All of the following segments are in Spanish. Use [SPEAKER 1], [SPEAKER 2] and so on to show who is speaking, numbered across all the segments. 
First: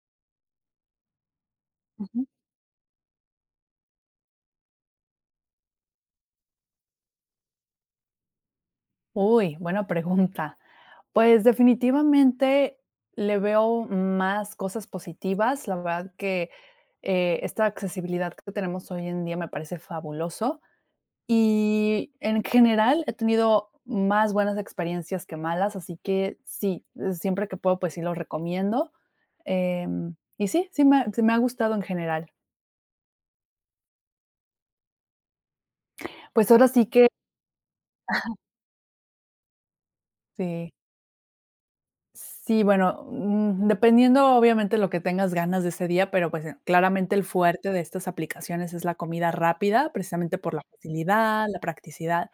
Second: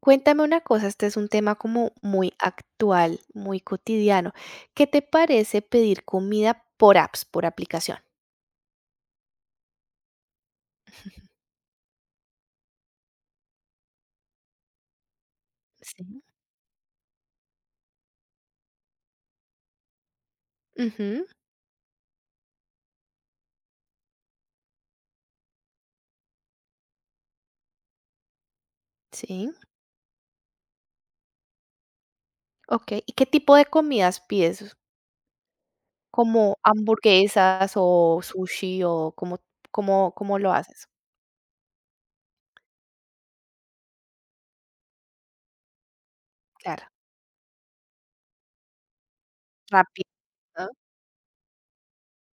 [SPEAKER 1] Cuéntame una cosa, este es un tema como
[SPEAKER 2] Ujú.
[SPEAKER 1] muy actual, muy cotidiano. ¿Qué te parece pedir comida por apps, por aplicación?
[SPEAKER 2] Uy, buena pregunta. Pues definitivamente le veo más cosas positivas. La verdad
[SPEAKER 1] Sí.
[SPEAKER 2] que esta accesibilidad que tenemos hoy en día me parece fabuloso.
[SPEAKER 1] Ujú,
[SPEAKER 2] Y en general he tenido más buenas experiencias que malas, así que sí, siempre que puedo, pues sí lo recomiendo.
[SPEAKER 1] sí,
[SPEAKER 2] Y sí, sí me ha gustado en general.
[SPEAKER 1] okey. ¿Y qué tipo de comidas pides?
[SPEAKER 2] Pues
[SPEAKER 1] ¿Como
[SPEAKER 2] ahora sí que
[SPEAKER 1] hamburguesas o sushi o cómo lo
[SPEAKER 2] sí.
[SPEAKER 1] haces?
[SPEAKER 2] Sí, bueno, dependiendo obviamente lo que tengas ganas de ese día, pero pues
[SPEAKER 1] Claro,
[SPEAKER 2] claramente el fuerte de estas aplicaciones es la comida rápida,
[SPEAKER 1] rápido,
[SPEAKER 2] precisamente por la
[SPEAKER 1] ¿no?
[SPEAKER 2] facilidad, la practicidad.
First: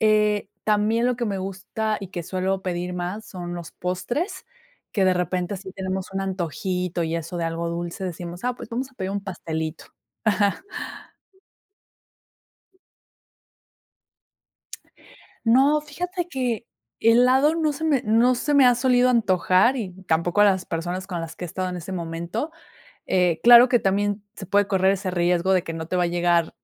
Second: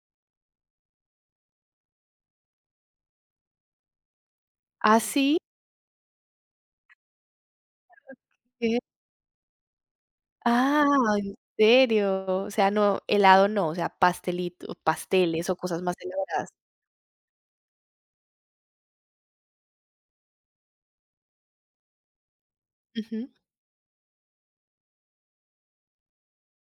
[SPEAKER 2] También lo que me gusta y que suelo pedir más son los postres,
[SPEAKER 1] ¿Ah,
[SPEAKER 2] que de
[SPEAKER 1] sí?
[SPEAKER 2] repente así tenemos un antojito y eso de algo dulce, decimos, ah, pues
[SPEAKER 1] ¿Qué?
[SPEAKER 2] vamos a pedir un pastelito.
[SPEAKER 1] Ah, ¿en serio? O sea, no, helado no, o sea, pastelito pasteles o
[SPEAKER 2] No,
[SPEAKER 1] cosas más
[SPEAKER 2] fíjate
[SPEAKER 1] elaboradas.
[SPEAKER 2] que helado no se me ha solido antojar y tampoco a las personas con las que he estado en ese momento.
[SPEAKER 1] Ujú,
[SPEAKER 2] Claro que también se puede correr ese riesgo de que no te va a llegar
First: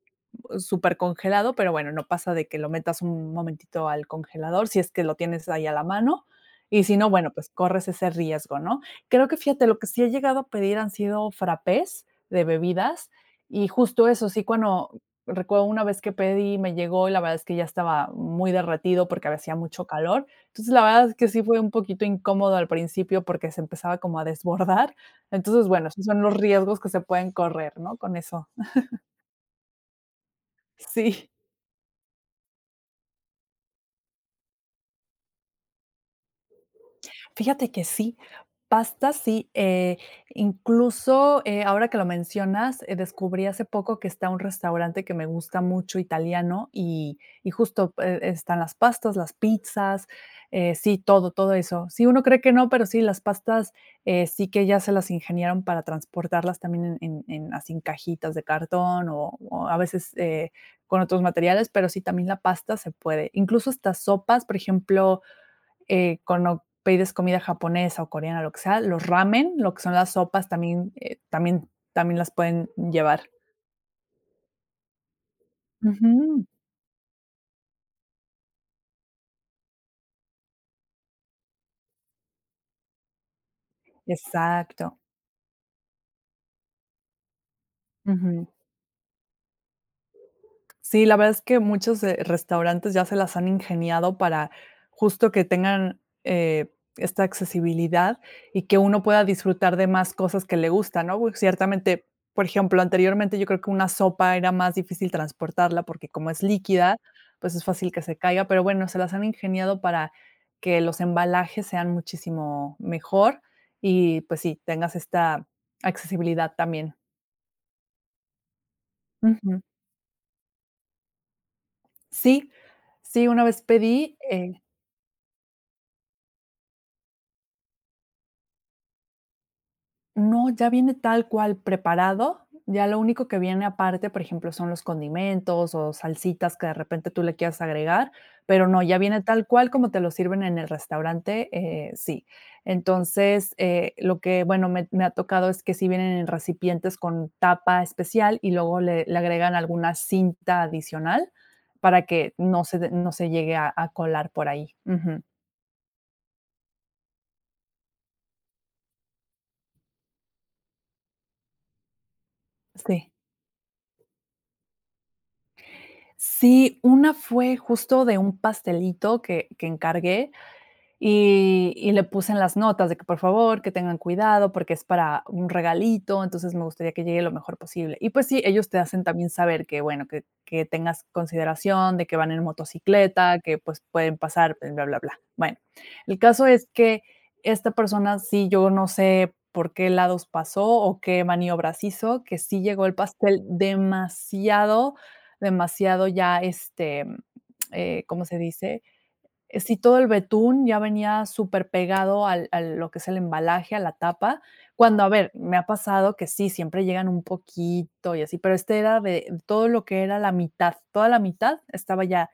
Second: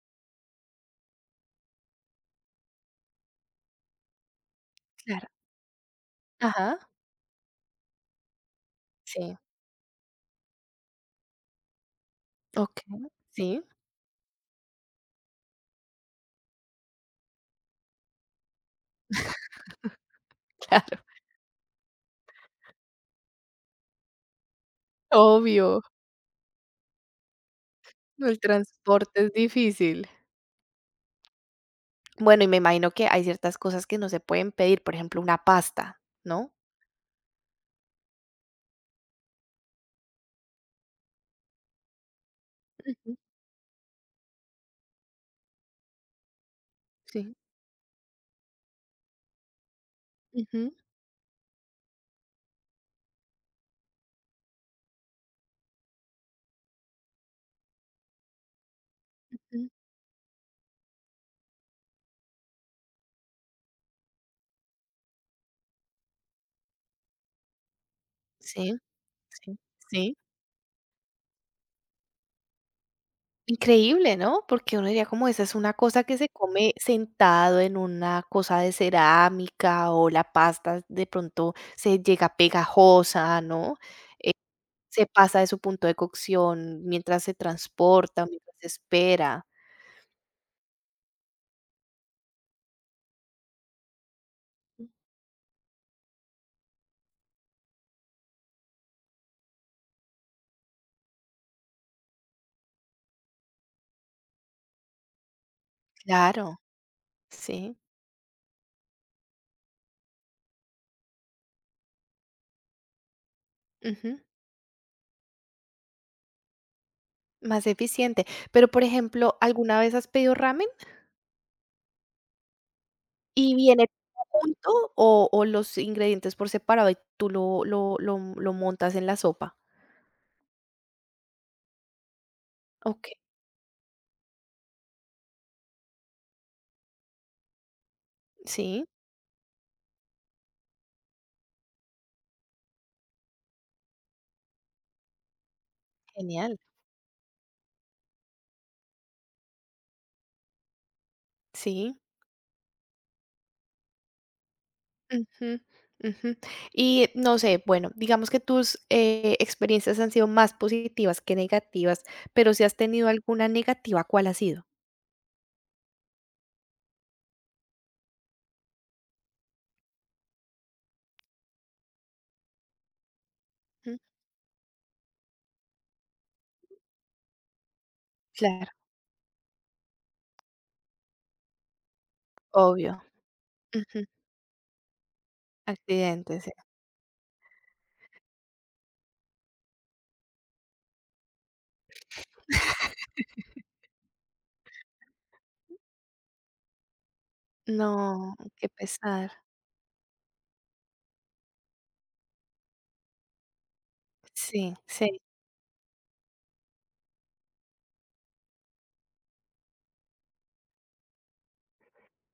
[SPEAKER 2] súper congelado, pero bueno, no pasa de que lo metas un momentito al congelador, si es que lo
[SPEAKER 1] claro.
[SPEAKER 2] tienes ahí a la mano,
[SPEAKER 1] Ajá,
[SPEAKER 2] y si no, bueno, pues corres ese riesgo, ¿no? Creo que
[SPEAKER 1] sí.
[SPEAKER 2] fíjate, lo que sí he llegado a pedir han sido frappés de
[SPEAKER 1] Ok,
[SPEAKER 2] bebidas,
[SPEAKER 1] sí,
[SPEAKER 2] y justo eso, sí, cuando recuerdo una vez que pedí, me llegó y la verdad es que ya estaba muy derretido porque hacía mucho calor. Entonces, la
[SPEAKER 1] claro,
[SPEAKER 2] verdad es que sí fue un poquito incómodo al principio porque se empezaba como a desbordar, entonces,
[SPEAKER 1] obvio.
[SPEAKER 2] bueno, esos son los riesgos que se pueden correr, ¿no? Con
[SPEAKER 1] El
[SPEAKER 2] eso.
[SPEAKER 1] transporte es difícil.
[SPEAKER 2] Sí.
[SPEAKER 1] Bueno, y me imagino que hay ciertas cosas que no se pueden pedir, por ejemplo, una pasta, ¿no?
[SPEAKER 2] Fíjate que sí, pasta sí, incluso, ahora que lo mencionas,
[SPEAKER 1] Ujú,
[SPEAKER 2] descubrí hace poco que está un restaurante que me gusta mucho, italiano, y
[SPEAKER 1] sí.
[SPEAKER 2] y justo, están las pastas, las pizzas,
[SPEAKER 1] Ujú,
[SPEAKER 2] sí, todo, todo eso. Sí, uno cree que no, pero sí, las pastas, sí que ya se las ingeniaron para transportarlas también en así en cajitas de cartón o
[SPEAKER 1] mm.
[SPEAKER 2] o a veces, con otros materiales, pero sí, también la pasta se puede. Incluso estas sopas, por ejemplo, cuando pides comida japonesa o coreana, lo que
[SPEAKER 1] Sí,
[SPEAKER 2] sea, los ramen,
[SPEAKER 1] sí,
[SPEAKER 2] lo que son las
[SPEAKER 1] sí.
[SPEAKER 2] sopas, también las pueden llevar.
[SPEAKER 1] Increíble, ¿no? Porque uno diría como esa es una cosa que se
[SPEAKER 2] Ujú,
[SPEAKER 1] come sentado en una cosa de cerámica, o la pasta de pronto se llega pegajosa, ¿no?
[SPEAKER 2] exacto.
[SPEAKER 1] Se pasa de su punto de cocción mientras se transporta,
[SPEAKER 2] Ujú.
[SPEAKER 1] mientras se espera.
[SPEAKER 2] Sí, la verdad es que muchos, restaurantes ya se las han ingeniado para justo que tengan, esta accesibilidad y que uno pueda disfrutar de más cosas que le gustan, ¿no? Pues, ciertamente, por ejemplo, anteriormente yo creo que una sopa era más difícil transportarla porque como es
[SPEAKER 1] Claro.
[SPEAKER 2] líquida, pues es
[SPEAKER 1] Sí,
[SPEAKER 2] fácil que se caiga, pero bueno, se las han ingeniado para que los embalajes sean muchísimo mejor
[SPEAKER 1] ujú,
[SPEAKER 2] y, pues sí, tengas esta accesibilidad también.
[SPEAKER 1] más eficiente. Pero, por ejemplo,
[SPEAKER 2] Ujú.
[SPEAKER 1] ¿alguna vez has pedido ramen
[SPEAKER 2] Sí, sí, una
[SPEAKER 1] y
[SPEAKER 2] vez
[SPEAKER 1] viene todo
[SPEAKER 2] pedí.
[SPEAKER 1] junto o los ingredientes por separado y tú lo montas en la sopa?
[SPEAKER 2] No, ya viene tal cual preparado, ya lo
[SPEAKER 1] Okey,
[SPEAKER 2] único que viene aparte, por ejemplo, son los condimentos o salsitas que de repente tú le quieras agregar, pero no,
[SPEAKER 1] sí,
[SPEAKER 2] ya viene tal cual como te lo sirven en el restaurante, sí. Entonces, lo que, bueno, me ha tocado es que sí vienen en
[SPEAKER 1] genial,
[SPEAKER 2] recipientes con tapa especial y luego le agregan alguna cinta adicional
[SPEAKER 1] sí,
[SPEAKER 2] para que no se llegue a colar por ahí. Ujú,
[SPEAKER 1] ujú, ujú. Y no sé, bueno, digamos que tus, experiencias han sido más positivas que negativas, pero si has tenido
[SPEAKER 2] sí.
[SPEAKER 1] alguna negativa, ¿cuál ha sido?
[SPEAKER 2] Sí, una fue justo de un pastelito que encargué, y le puse en las notas de que, por favor, que tengan
[SPEAKER 1] Ujú,
[SPEAKER 2] cuidado, porque es para un regalito, entonces me gustaría que llegue lo mejor posible. Y, pues sí,
[SPEAKER 1] claro,
[SPEAKER 2] ellos te hacen también saber que, bueno, que tengas consideración de que van en
[SPEAKER 1] obvio,
[SPEAKER 2] motocicleta, que, pues,
[SPEAKER 1] ujú,
[SPEAKER 2] pueden pasar, bla, bla, bla. Bueno, el
[SPEAKER 1] accidentes,
[SPEAKER 2] caso
[SPEAKER 1] sí.
[SPEAKER 2] es que esta persona sí, yo no sé por qué lados pasó o qué maniobras hizo, que sí llegó el pastel demasiado, demasiado ya, ¿cómo
[SPEAKER 1] No,
[SPEAKER 2] se
[SPEAKER 1] qué
[SPEAKER 2] dice?
[SPEAKER 1] pesar.
[SPEAKER 2] Sí, todo el betún ya venía súper pegado al lo que es el embalaje, a la tapa,
[SPEAKER 1] Sí,
[SPEAKER 2] cuando, a
[SPEAKER 1] sí,
[SPEAKER 2] ver, me ha pasado que sí, siempre llegan un poquito y así, pero este era de todo lo que era la mitad, toda la mitad estaba ya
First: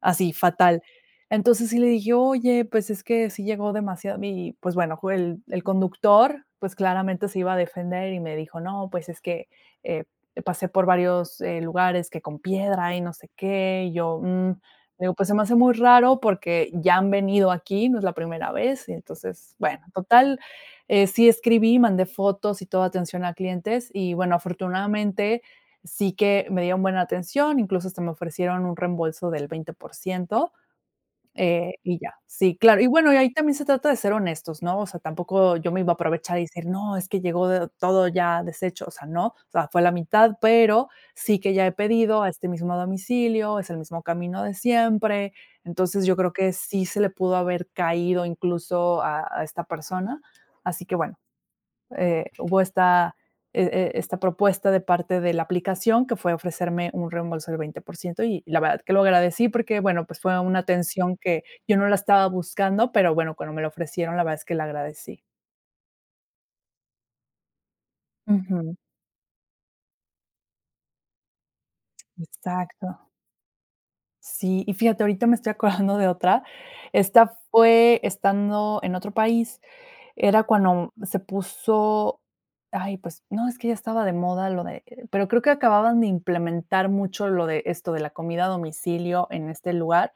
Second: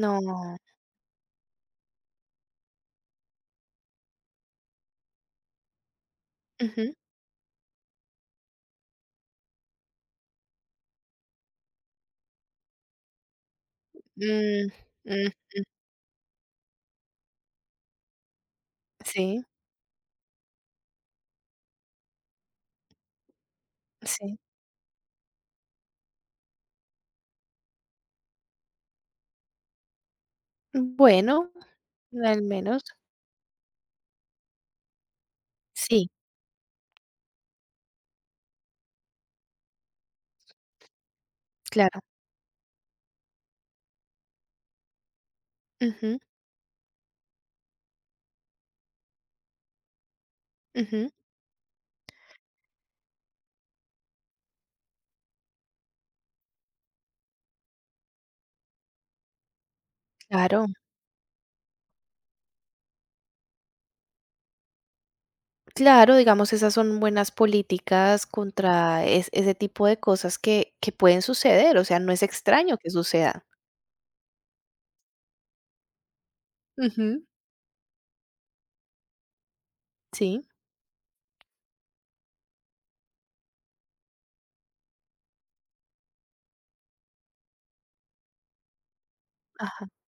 [SPEAKER 2] así, fatal. Entonces sí le dije: "Oye, pues es que sí llegó demasiado", y pues bueno, el conductor, pues
[SPEAKER 1] ujú,
[SPEAKER 2] claramente se iba a defender y me dijo: "No, pues es que, eh, pasé por varios, lugares que con piedra y no sé qué", y yo,
[SPEAKER 1] mm,
[SPEAKER 2] digo: "Pues
[SPEAKER 1] mm,
[SPEAKER 2] se me hace muy raro porque ya han venido aquí, no es la primera vez", y
[SPEAKER 1] sí,
[SPEAKER 2] entonces, bueno, total, sí escribí, mandé fotos y toda atención a clientes y bueno,
[SPEAKER 1] sí.
[SPEAKER 2] afortunadamente, sí que me dieron buena atención, incluso hasta me ofrecieron un reembolso del 20%,
[SPEAKER 1] Bueno,
[SPEAKER 2] y ya.
[SPEAKER 1] al
[SPEAKER 2] Sí, claro.
[SPEAKER 1] menos,
[SPEAKER 2] Y bueno, y ahí también se trata de ser honestos, ¿no? O sea, tampoco yo me iba a
[SPEAKER 1] sí,
[SPEAKER 2] aprovechar y decir: "No, es que llegó de todo ya deshecho", o sea, no, o sea, fue la mitad, pero sí que ya he
[SPEAKER 1] claro,
[SPEAKER 2] pedido a este mismo domicilio, es el mismo camino de siempre. Entonces, yo
[SPEAKER 1] ujú,
[SPEAKER 2] creo que sí se le pudo haber caído incluso a esta persona. Así que
[SPEAKER 1] ujú,
[SPEAKER 2] bueno, hubo esta propuesta de parte de la aplicación que fue ofrecerme un reembolso del 20% y la verdad que lo agradecí porque, bueno, pues fue una
[SPEAKER 1] claro,
[SPEAKER 2] atención que yo no la estaba buscando, pero bueno, cuando me lo ofrecieron, la verdad es que la agradecí.
[SPEAKER 1] claro, digamos, esas son buenas políticas
[SPEAKER 2] Ujú.
[SPEAKER 1] contra es ese tipo de cosas que pueden suceder, o sea, no es extraño
[SPEAKER 2] Exacto.
[SPEAKER 1] que sucedan.
[SPEAKER 2] Sí, y fíjate, ahorita me estoy acordando de otra.
[SPEAKER 1] Ujú,
[SPEAKER 2] Esta fue estando en otro país. Era
[SPEAKER 1] sí,
[SPEAKER 2] cuando se puso, ay, pues, no, es que ya estaba de moda lo de, pero creo que acababan de implementar mucho lo de esto de la comida a domicilio en este
[SPEAKER 1] ajá,
[SPEAKER 2] lugar,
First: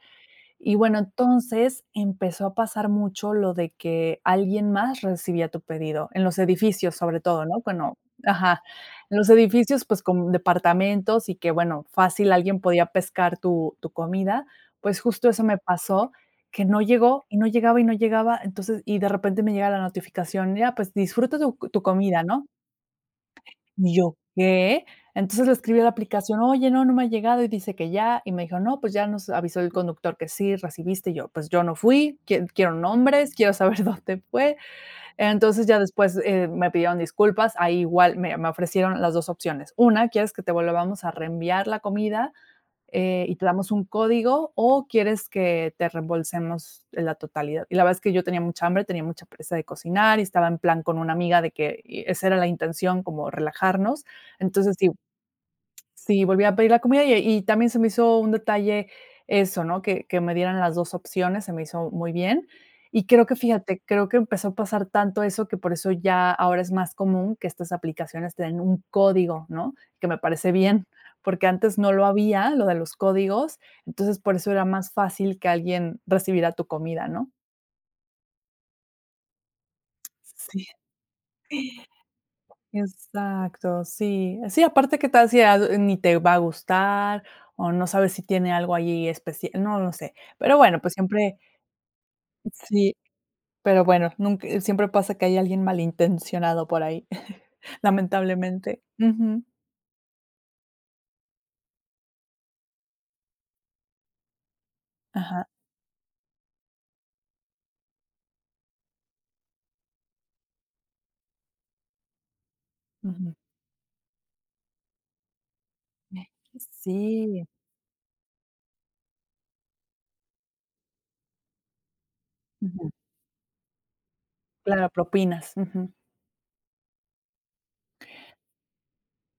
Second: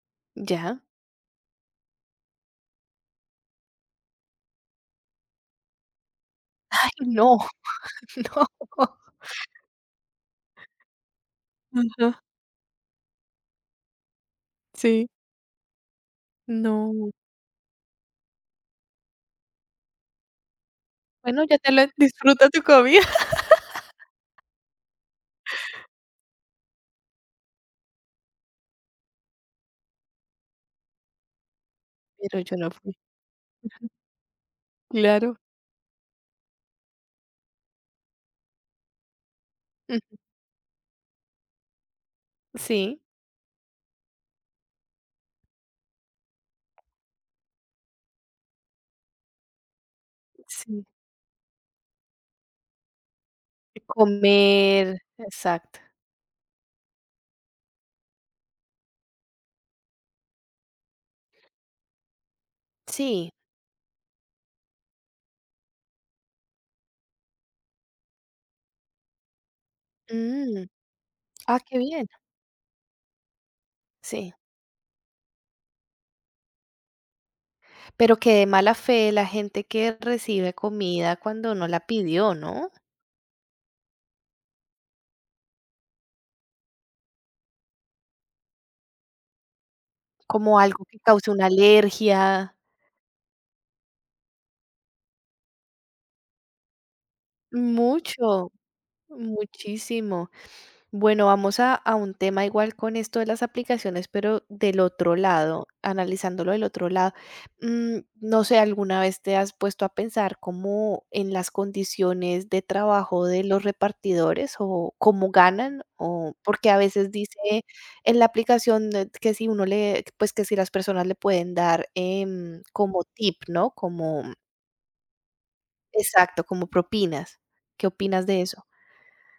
[SPEAKER 2] y
[SPEAKER 1] ya.
[SPEAKER 2] bueno, entonces empezó a pasar mucho lo de que alguien más recibía tu pedido, en los
[SPEAKER 1] Ay,
[SPEAKER 2] edificios sobre
[SPEAKER 1] no,
[SPEAKER 2] todo, ¿no? Bueno,
[SPEAKER 1] no.
[SPEAKER 2] ajá, en los edificios, pues, con departamentos y que, bueno,
[SPEAKER 1] Ajá,
[SPEAKER 2] fácil alguien podía pescar tu comida, pues,
[SPEAKER 1] sí.
[SPEAKER 2] justo eso me pasó, que no
[SPEAKER 1] No.
[SPEAKER 2] llegó, y no llegaba, entonces, y de repente me llega la notificación: "Ya, pues, disfruta
[SPEAKER 1] Bueno,
[SPEAKER 2] tu
[SPEAKER 1] ya te
[SPEAKER 2] tu
[SPEAKER 1] lo
[SPEAKER 2] comida", ¿no?
[SPEAKER 1] disfruta tu comida.
[SPEAKER 2] Y yo, ¿qué? Entonces le escribí a la aplicación, oye, no, no me ha llegado y dice que ya, y me dijo, no, pues ya nos avisó el conductor que sí, recibiste, y yo, pues yo no fui,
[SPEAKER 1] Pero yo no
[SPEAKER 2] quiero
[SPEAKER 1] fui.
[SPEAKER 2] nombres, quiero saber dónde fue.
[SPEAKER 1] Claro.
[SPEAKER 2] Entonces ya después me pidieron disculpas, ahí igual me ofrecieron las dos opciones. Una,
[SPEAKER 1] Mm,
[SPEAKER 2] ¿quieres que te volvamos a reenviar la comida?
[SPEAKER 1] sí,
[SPEAKER 2] Y te damos un código o quieres que te reembolsemos la totalidad. Y la verdad es que yo tenía mucha hambre, tenía mucha presa de cocinar y estaba en plan
[SPEAKER 1] sí.
[SPEAKER 2] con una amiga de que esa era la intención, como relajarnos. Entonces,
[SPEAKER 1] Comer, exacto.
[SPEAKER 2] sí, volví a pedir la comida y también se me hizo un detalle eso, ¿no? Que me dieran las 2 opciones, se me hizo muy bien. Y creo
[SPEAKER 1] Sí,
[SPEAKER 2] que, fíjate, creo que empezó a pasar tanto eso que por eso ya ahora es más común que estas aplicaciones tengan un código, ¿no? Que me parece
[SPEAKER 1] mm,
[SPEAKER 2] bien, porque
[SPEAKER 1] ah,
[SPEAKER 2] antes
[SPEAKER 1] qué
[SPEAKER 2] no lo
[SPEAKER 1] bien,
[SPEAKER 2] había, lo de los códigos, entonces
[SPEAKER 1] sí.
[SPEAKER 2] por eso era más fácil que alguien recibiera tu comida, ¿no?
[SPEAKER 1] Pero qué de mala fe la gente que recibe comida cuando no
[SPEAKER 2] Sí.
[SPEAKER 1] la pidió, ¿no?
[SPEAKER 2] Exacto, sí. Sí, aparte, ¿qué tal si a ni te va a gustar o no sabes si tiene algo allí especial, no lo sé.
[SPEAKER 1] Como
[SPEAKER 2] Pero bueno,
[SPEAKER 1] algo
[SPEAKER 2] pues
[SPEAKER 1] que cause
[SPEAKER 2] siempre
[SPEAKER 1] una alergia.
[SPEAKER 2] sí, pero bueno, nunca siempre pasa que hay alguien malintencionado por ahí,
[SPEAKER 1] Mucho,
[SPEAKER 2] lamentablemente. Ujú.
[SPEAKER 1] muchísimo. Bueno, vamos a un tema igual con esto de las aplicaciones, pero del otro
[SPEAKER 2] Ajá,
[SPEAKER 1] lado, analizándolo del otro lado. Mm, no sé, ¿alguna vez te has puesto a pensar cómo en las condiciones de trabajo
[SPEAKER 2] ujú.
[SPEAKER 1] de los repartidores o cómo ganan? O porque a veces dice
[SPEAKER 2] Sí.
[SPEAKER 1] en la aplicación que si uno le, pues que si las personas le pueden dar
[SPEAKER 2] Ujú.
[SPEAKER 1] como tip, ¿no? Como,
[SPEAKER 2] Claro, propinas. Ujú.
[SPEAKER 1] exacto, como propinas. ¿Qué opinas de eso?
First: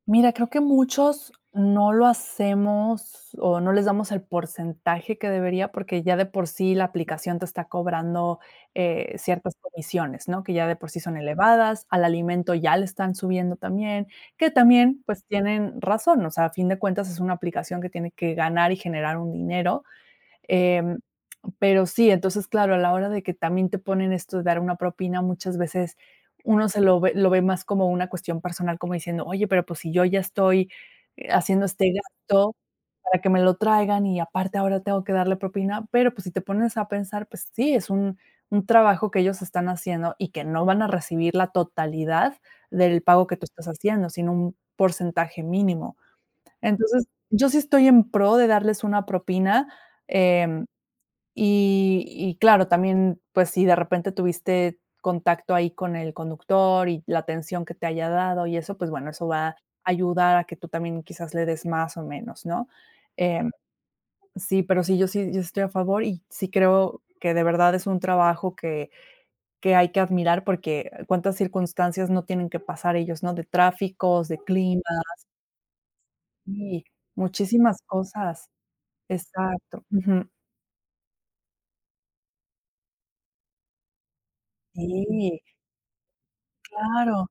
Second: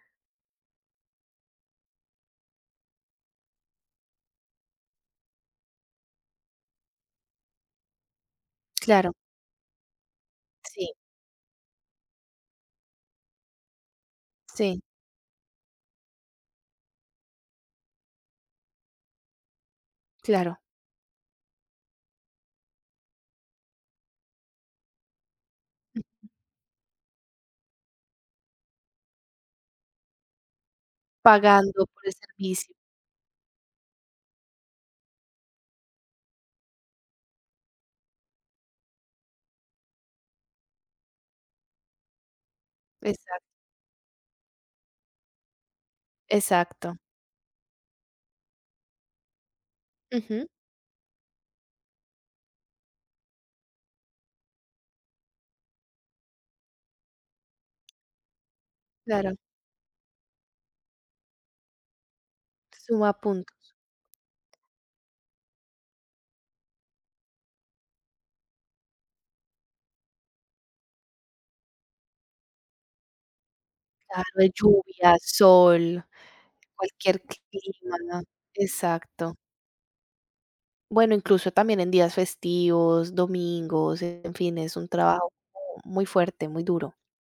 [SPEAKER 2] Mira, creo que muchos no lo hacemos o no les damos el porcentaje que debería, porque ya de por sí la aplicación te está cobrando,
[SPEAKER 1] Claro,
[SPEAKER 2] ciertas comisiones, ¿no? Que ya de por
[SPEAKER 1] sí,
[SPEAKER 2] sí son elevadas, al alimento ya le están subiendo también, que
[SPEAKER 1] sí,
[SPEAKER 2] también, pues, tienen razón, o sea, a fin de cuentas es una aplicación que tiene que ganar y generar un dinero,
[SPEAKER 1] claro.
[SPEAKER 2] em, pero sí, entonces, claro, a la hora de que también te ponen esto de dar una propina, muchas veces uno se lo ve más como una cuestión personal, como diciendo: "Oye, pero, pues, si yo ya estoy, haciendo
[SPEAKER 1] Pagando
[SPEAKER 2] este
[SPEAKER 1] por el
[SPEAKER 2] gasto
[SPEAKER 1] servicio.
[SPEAKER 2] para que me lo traigan y aparte ahora tengo que darle propina". Pero, pues, si te pones a pensar, pues sí, es un trabajo que ellos están haciendo y que no van a recibir la totalidad del pago que tú
[SPEAKER 1] Exacto,
[SPEAKER 2] estás haciendo, sino un porcentaje mínimo.
[SPEAKER 1] exacto.
[SPEAKER 2] Entonces, yo sí estoy en pro de darles una propina,
[SPEAKER 1] Ujú,
[SPEAKER 2] eh y claro, también, pues, si de repente tuviste contacto ahí con el conductor y la atención que te haya dado y eso, pues bueno, eso
[SPEAKER 1] claro,
[SPEAKER 2] va a ayudar a que tú también quizás le des más o menos, ¿no?
[SPEAKER 1] suma
[SPEAKER 2] Em,
[SPEAKER 1] puntos.
[SPEAKER 2] sí, pero sí, yo estoy a favor y sí creo que de verdad es un trabajo que hay que admirar, porque cuántas circunstancias no tienen que pasar ellos, ¿no? De tráficos, de
[SPEAKER 1] Claro,
[SPEAKER 2] clima
[SPEAKER 1] lluvia, sol,
[SPEAKER 2] y
[SPEAKER 1] cualquier
[SPEAKER 2] muchísimas
[SPEAKER 1] clima, ¿no?
[SPEAKER 2] cosas.
[SPEAKER 1] Exacto.
[SPEAKER 2] Exacto. Ujú.
[SPEAKER 1] Bueno, incluso también en días festivos, domingos, en fin, es un trabajo
[SPEAKER 2] Sí,
[SPEAKER 1] muy fuerte, muy duro.
[SPEAKER 2] claro.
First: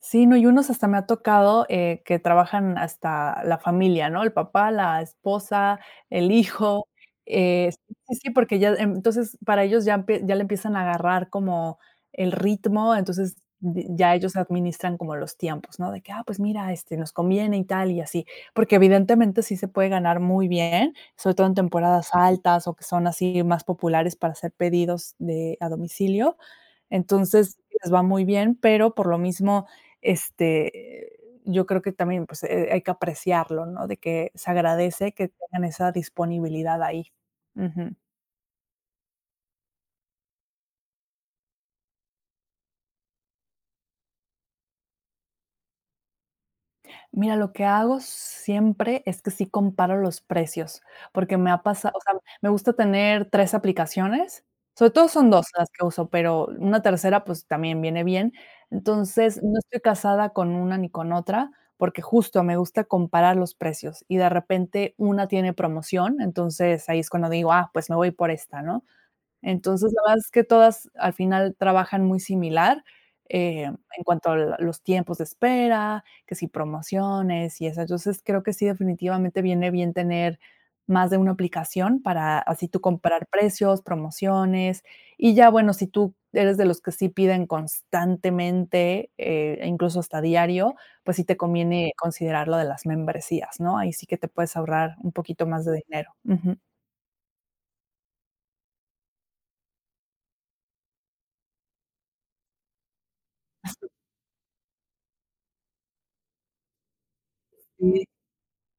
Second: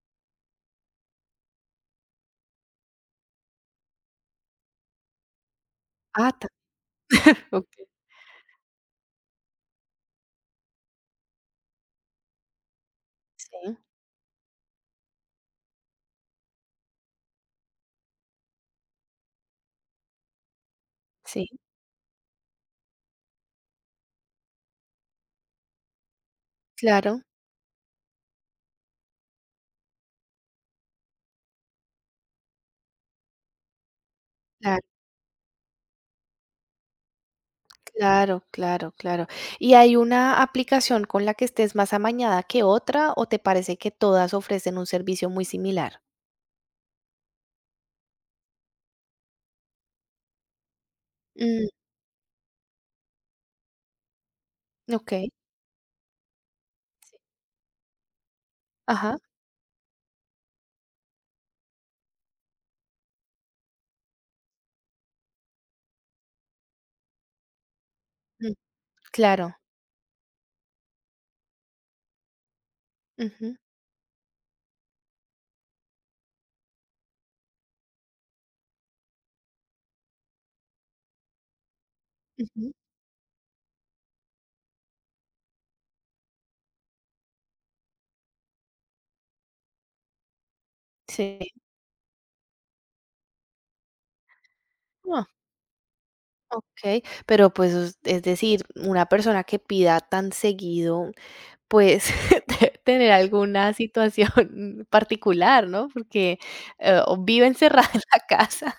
[SPEAKER 2] Sí, no, y unos hasta me ha tocado, que trabajan hasta la familia, ¿no? El papá, la esposa,
[SPEAKER 1] Ah,
[SPEAKER 2] el
[SPEAKER 1] ta
[SPEAKER 2] hijo,
[SPEAKER 1] okey.
[SPEAKER 2] sí, sí, sí, porque ya, entonces, para ellos ya empie ya le empiezan a agarrar como el ritmo. Entonces,
[SPEAKER 1] Sí,
[SPEAKER 2] d ya ellos administran como los tiempos, ¿no? De que, ah, pues mira, este, nos conviene y tal y así, porque evidentemente sí se puede ganar muy bien, sobre
[SPEAKER 1] sí,
[SPEAKER 2] todo en temporadas altas o que son así más populares para hacer pedidos de a domicilio.
[SPEAKER 1] claro,
[SPEAKER 2] Entonces, les va muy bien, pero por lo mismo, este, yo creo que también, pues, hay que apreciarlo, ¿no? De que se
[SPEAKER 1] cla
[SPEAKER 2] agradece que tengan esa disponibilidad ahí. Ujú.
[SPEAKER 1] claro, claro, claro. ¿Y hay una aplicación con la que estés más amañada que otra, o te parece que todas ofrecen un servicio muy similar?
[SPEAKER 2] Mira, lo que hago siempre es que sí comparo los precios, porque me ha
[SPEAKER 1] Mm.
[SPEAKER 2] pasado, o sea, me gusta tener 3 aplicaciones, sobre todo
[SPEAKER 1] Okey,
[SPEAKER 2] son 2 las que uso, pero una
[SPEAKER 1] sí.
[SPEAKER 2] tercera, pues, también viene bien.
[SPEAKER 1] Ajá,
[SPEAKER 2] Entonces, no estoy casada con una ni con otra, porque justo me gusta comparar los precios y de repente una tiene promoción, entonces ahí es cuando digo: "Ah, pues me voy por
[SPEAKER 1] mm,
[SPEAKER 2] esta", ¿no?
[SPEAKER 1] claro.
[SPEAKER 2] Entonces, la verdad es que todas al final trabajan muy similar,
[SPEAKER 1] Ujú,
[SPEAKER 2] en cuanto a la los tiempos de espera, que si promociones y eso. Entonces, creo que sí, definitivamente viene bien tener más de una aplicación para así
[SPEAKER 1] ujú,
[SPEAKER 2] tú comparar precios, promociones, y ya, bueno, si tú eres de los que sí piden constantemente, e incluso hasta diario, pues sí te
[SPEAKER 1] sí.
[SPEAKER 2] conviene considerar lo de las membresías, ¿no? Ahí sí que te puedes ahorrar un
[SPEAKER 1] Ah,
[SPEAKER 2] poquito más de dinero. Ujú.
[SPEAKER 1] okey, pero, pues, us es decir, una persona que pida tan seguido, pues, debe tener alguna situación particular, ¿no? Porque, o vive encerrada en
[SPEAKER 2] Sí.
[SPEAKER 1] la casa,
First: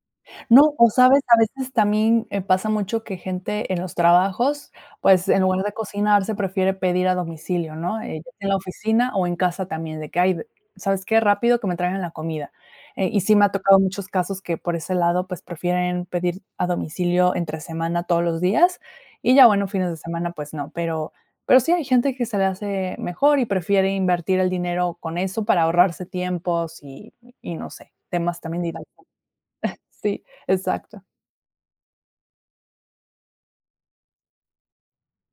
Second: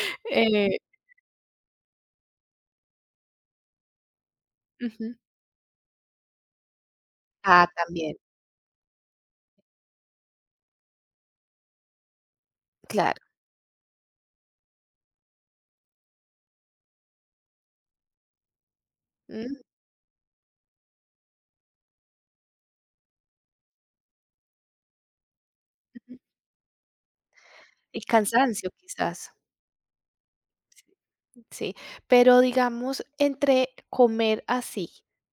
[SPEAKER 2] No,
[SPEAKER 1] eh,
[SPEAKER 2] o sabes, a veces también, pasa mucho que gente en los trabajos,
[SPEAKER 1] ujú.
[SPEAKER 2] pues, en lugar de cocinar, se prefiere pedir a
[SPEAKER 1] Ah,
[SPEAKER 2] domicilio, ¿no?
[SPEAKER 1] también,
[SPEAKER 2] Ya sea en la oficina o en casa también, de que: "Ay, ¿sabes qué? Rápido que me traigan la comida".
[SPEAKER 1] claro.
[SPEAKER 2] Y sí me ha tocado muchos casos que por ese lado, pues, prefieren pedir a domicilio entre semana todos los días, y ya,
[SPEAKER 1] Mm,
[SPEAKER 2] bueno, fines de semana, pues no, pero sí hay gente que se le hace mejor y prefiere invertir el dinero con eso para ahorrarse
[SPEAKER 1] ujú.
[SPEAKER 2] tiempos y no sé,
[SPEAKER 1] Y
[SPEAKER 2] temas también
[SPEAKER 1] cansancio,
[SPEAKER 2] de ir al-
[SPEAKER 1] quizás.
[SPEAKER 2] Sí, exacto.
[SPEAKER 1] Sí, pero digamos, entre comer así,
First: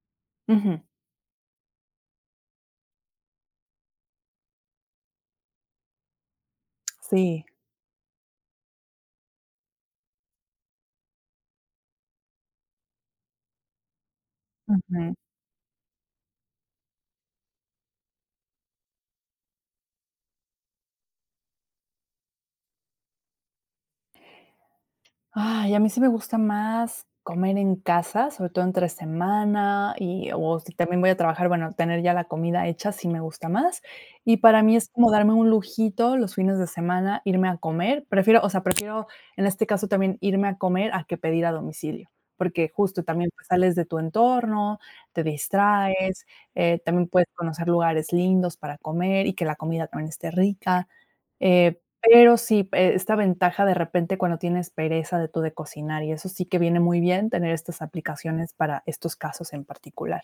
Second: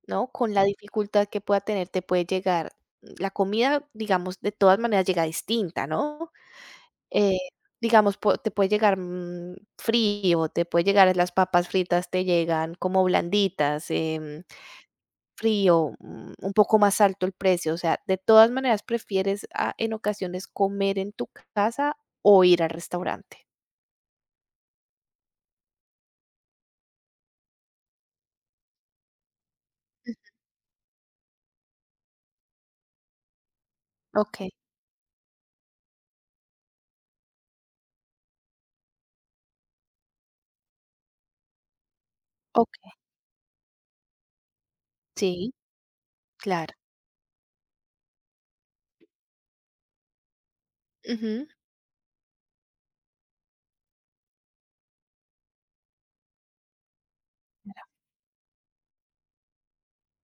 [SPEAKER 1] ¿no? Con la
[SPEAKER 2] Ujú,
[SPEAKER 1] dificultad que pueda tener, te puede llegar, la comida, digamos, de todas maneras llega distinta, ¿no? Eh,
[SPEAKER 2] sí.
[SPEAKER 1] digamos, te puede llegar frío, te puede llegar, las papas fritas te llegan como blanditas,
[SPEAKER 2] Ujú.
[SPEAKER 1] frío, un poco más alto el precio, o sea, de todas maneras prefieres en ocasiones comer en tu casa o ir al restaurante.
[SPEAKER 2] Ay, a mí sí me gusta más comer en casa, sobre todo entre semana y o si también voy a trabajar, bueno, tener ya la comida hecha sí me gusta más. Y
[SPEAKER 1] Ok,
[SPEAKER 2] para mí es como darme un lujito los fines de semana, irme a comer. Prefiero, o sea, prefiero en este caso también irme a comer a que pedir a domicilio, porque
[SPEAKER 1] ok,
[SPEAKER 2] justo también, pues, sales de tu entorno, te
[SPEAKER 1] sí,
[SPEAKER 2] distraes,
[SPEAKER 1] claro.
[SPEAKER 2] también puedes conocer lugares lindos para comer y que la comida también esté rica.
[SPEAKER 1] Ujú.
[SPEAKER 2] Eh, Pero sí, esta ventaja de repente cuando tienes pereza de tú de cocinar, y eso sí que viene muy bien tener estas aplicaciones para estos casos en particular.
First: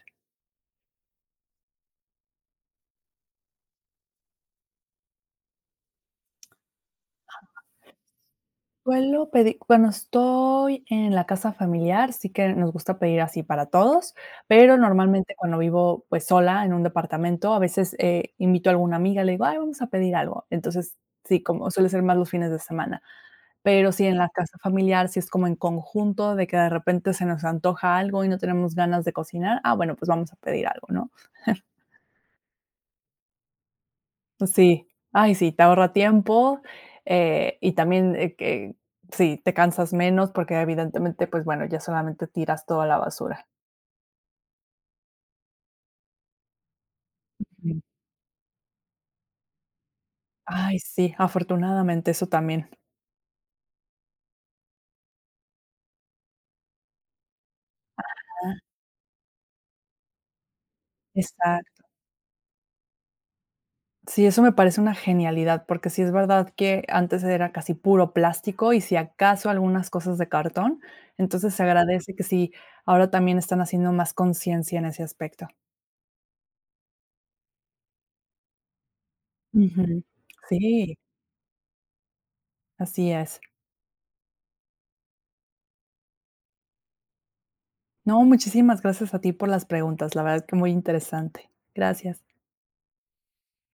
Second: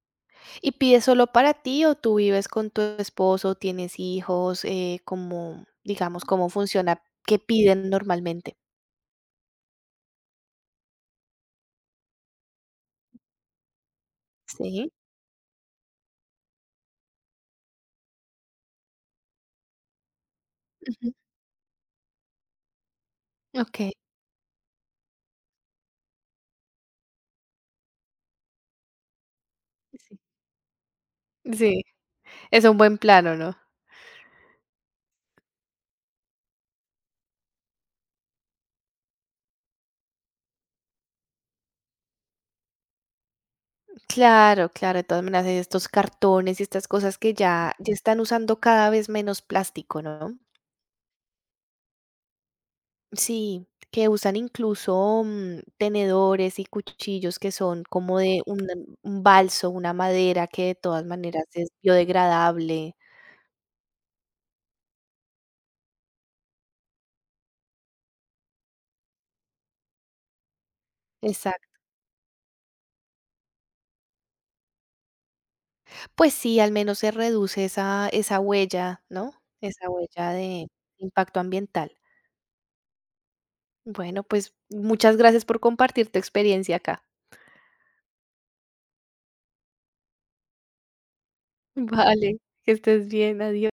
[SPEAKER 1] ¿Y pides solo para ti o tú vives con tu esposo, tienes hijos? Como, digamos, ¿cómo funciona? ¿Qué piden normalmente?
[SPEAKER 2] Suelo pedir cuando estoy en la casa familiar, sí que nos gusta pedir así para todos, pero
[SPEAKER 1] Sí,
[SPEAKER 2] normalmente cuando vivo, pues, sola en un departamento, a veces, invito a alguna amiga, le digo: "Ay, vamos a pedir algo". Entonces,
[SPEAKER 1] ujú,
[SPEAKER 2] sí, como suele ser más los fines de semana. Pero
[SPEAKER 1] okey,
[SPEAKER 2] si en la casa familiar, si es como en conjunto, de que de repente se nos antoja algo y no tenemos ganas de cocinar, ah, bueno, pues
[SPEAKER 1] sí.
[SPEAKER 2] vamos a pedir algo, ¿no?
[SPEAKER 1] Sí, es un buen plano, ¿no?
[SPEAKER 2] Pues sí, ay, sí, te ahorra tiempo, y también, que sí, te cansas menos porque evidentemente, pues bueno, ya solamente tiras toda la basura.
[SPEAKER 1] Claro, claro, de todas maneras, estos cartones y estas cosas que ya
[SPEAKER 2] Ujú.
[SPEAKER 1] ya están usando cada vez menos plástico, ¿no?
[SPEAKER 2] Ay, sí, afortunadamente, eso también.
[SPEAKER 1] Sí, que usan incluso, tenedores y cuchillos que son como de
[SPEAKER 2] Ah.
[SPEAKER 1] un balso, una madera que de todas maneras es
[SPEAKER 2] Exacto.
[SPEAKER 1] biodegradable.
[SPEAKER 2] Sí, eso me parece una genialidad, porque sí es verdad que antes era casi puro plástico y si acaso algunas cosas de cartón, entonces se
[SPEAKER 1] Exacto.
[SPEAKER 2] agradece que sí, ahora también están haciendo más conciencia en ese aspecto.
[SPEAKER 1] Pues sí, al menos se reduce esa huella, ¿no? Esa
[SPEAKER 2] Ujú.
[SPEAKER 1] huella de
[SPEAKER 2] Sí,
[SPEAKER 1] impacto ambiental.
[SPEAKER 2] así es.
[SPEAKER 1] Bueno, pues muchas gracias por compartir tu experiencia acá.
[SPEAKER 2] No, muchísimas gracias a ti por las preguntas, la verdad que muy interesante. Gracias.
[SPEAKER 1] Vale, que estés bien, adiós.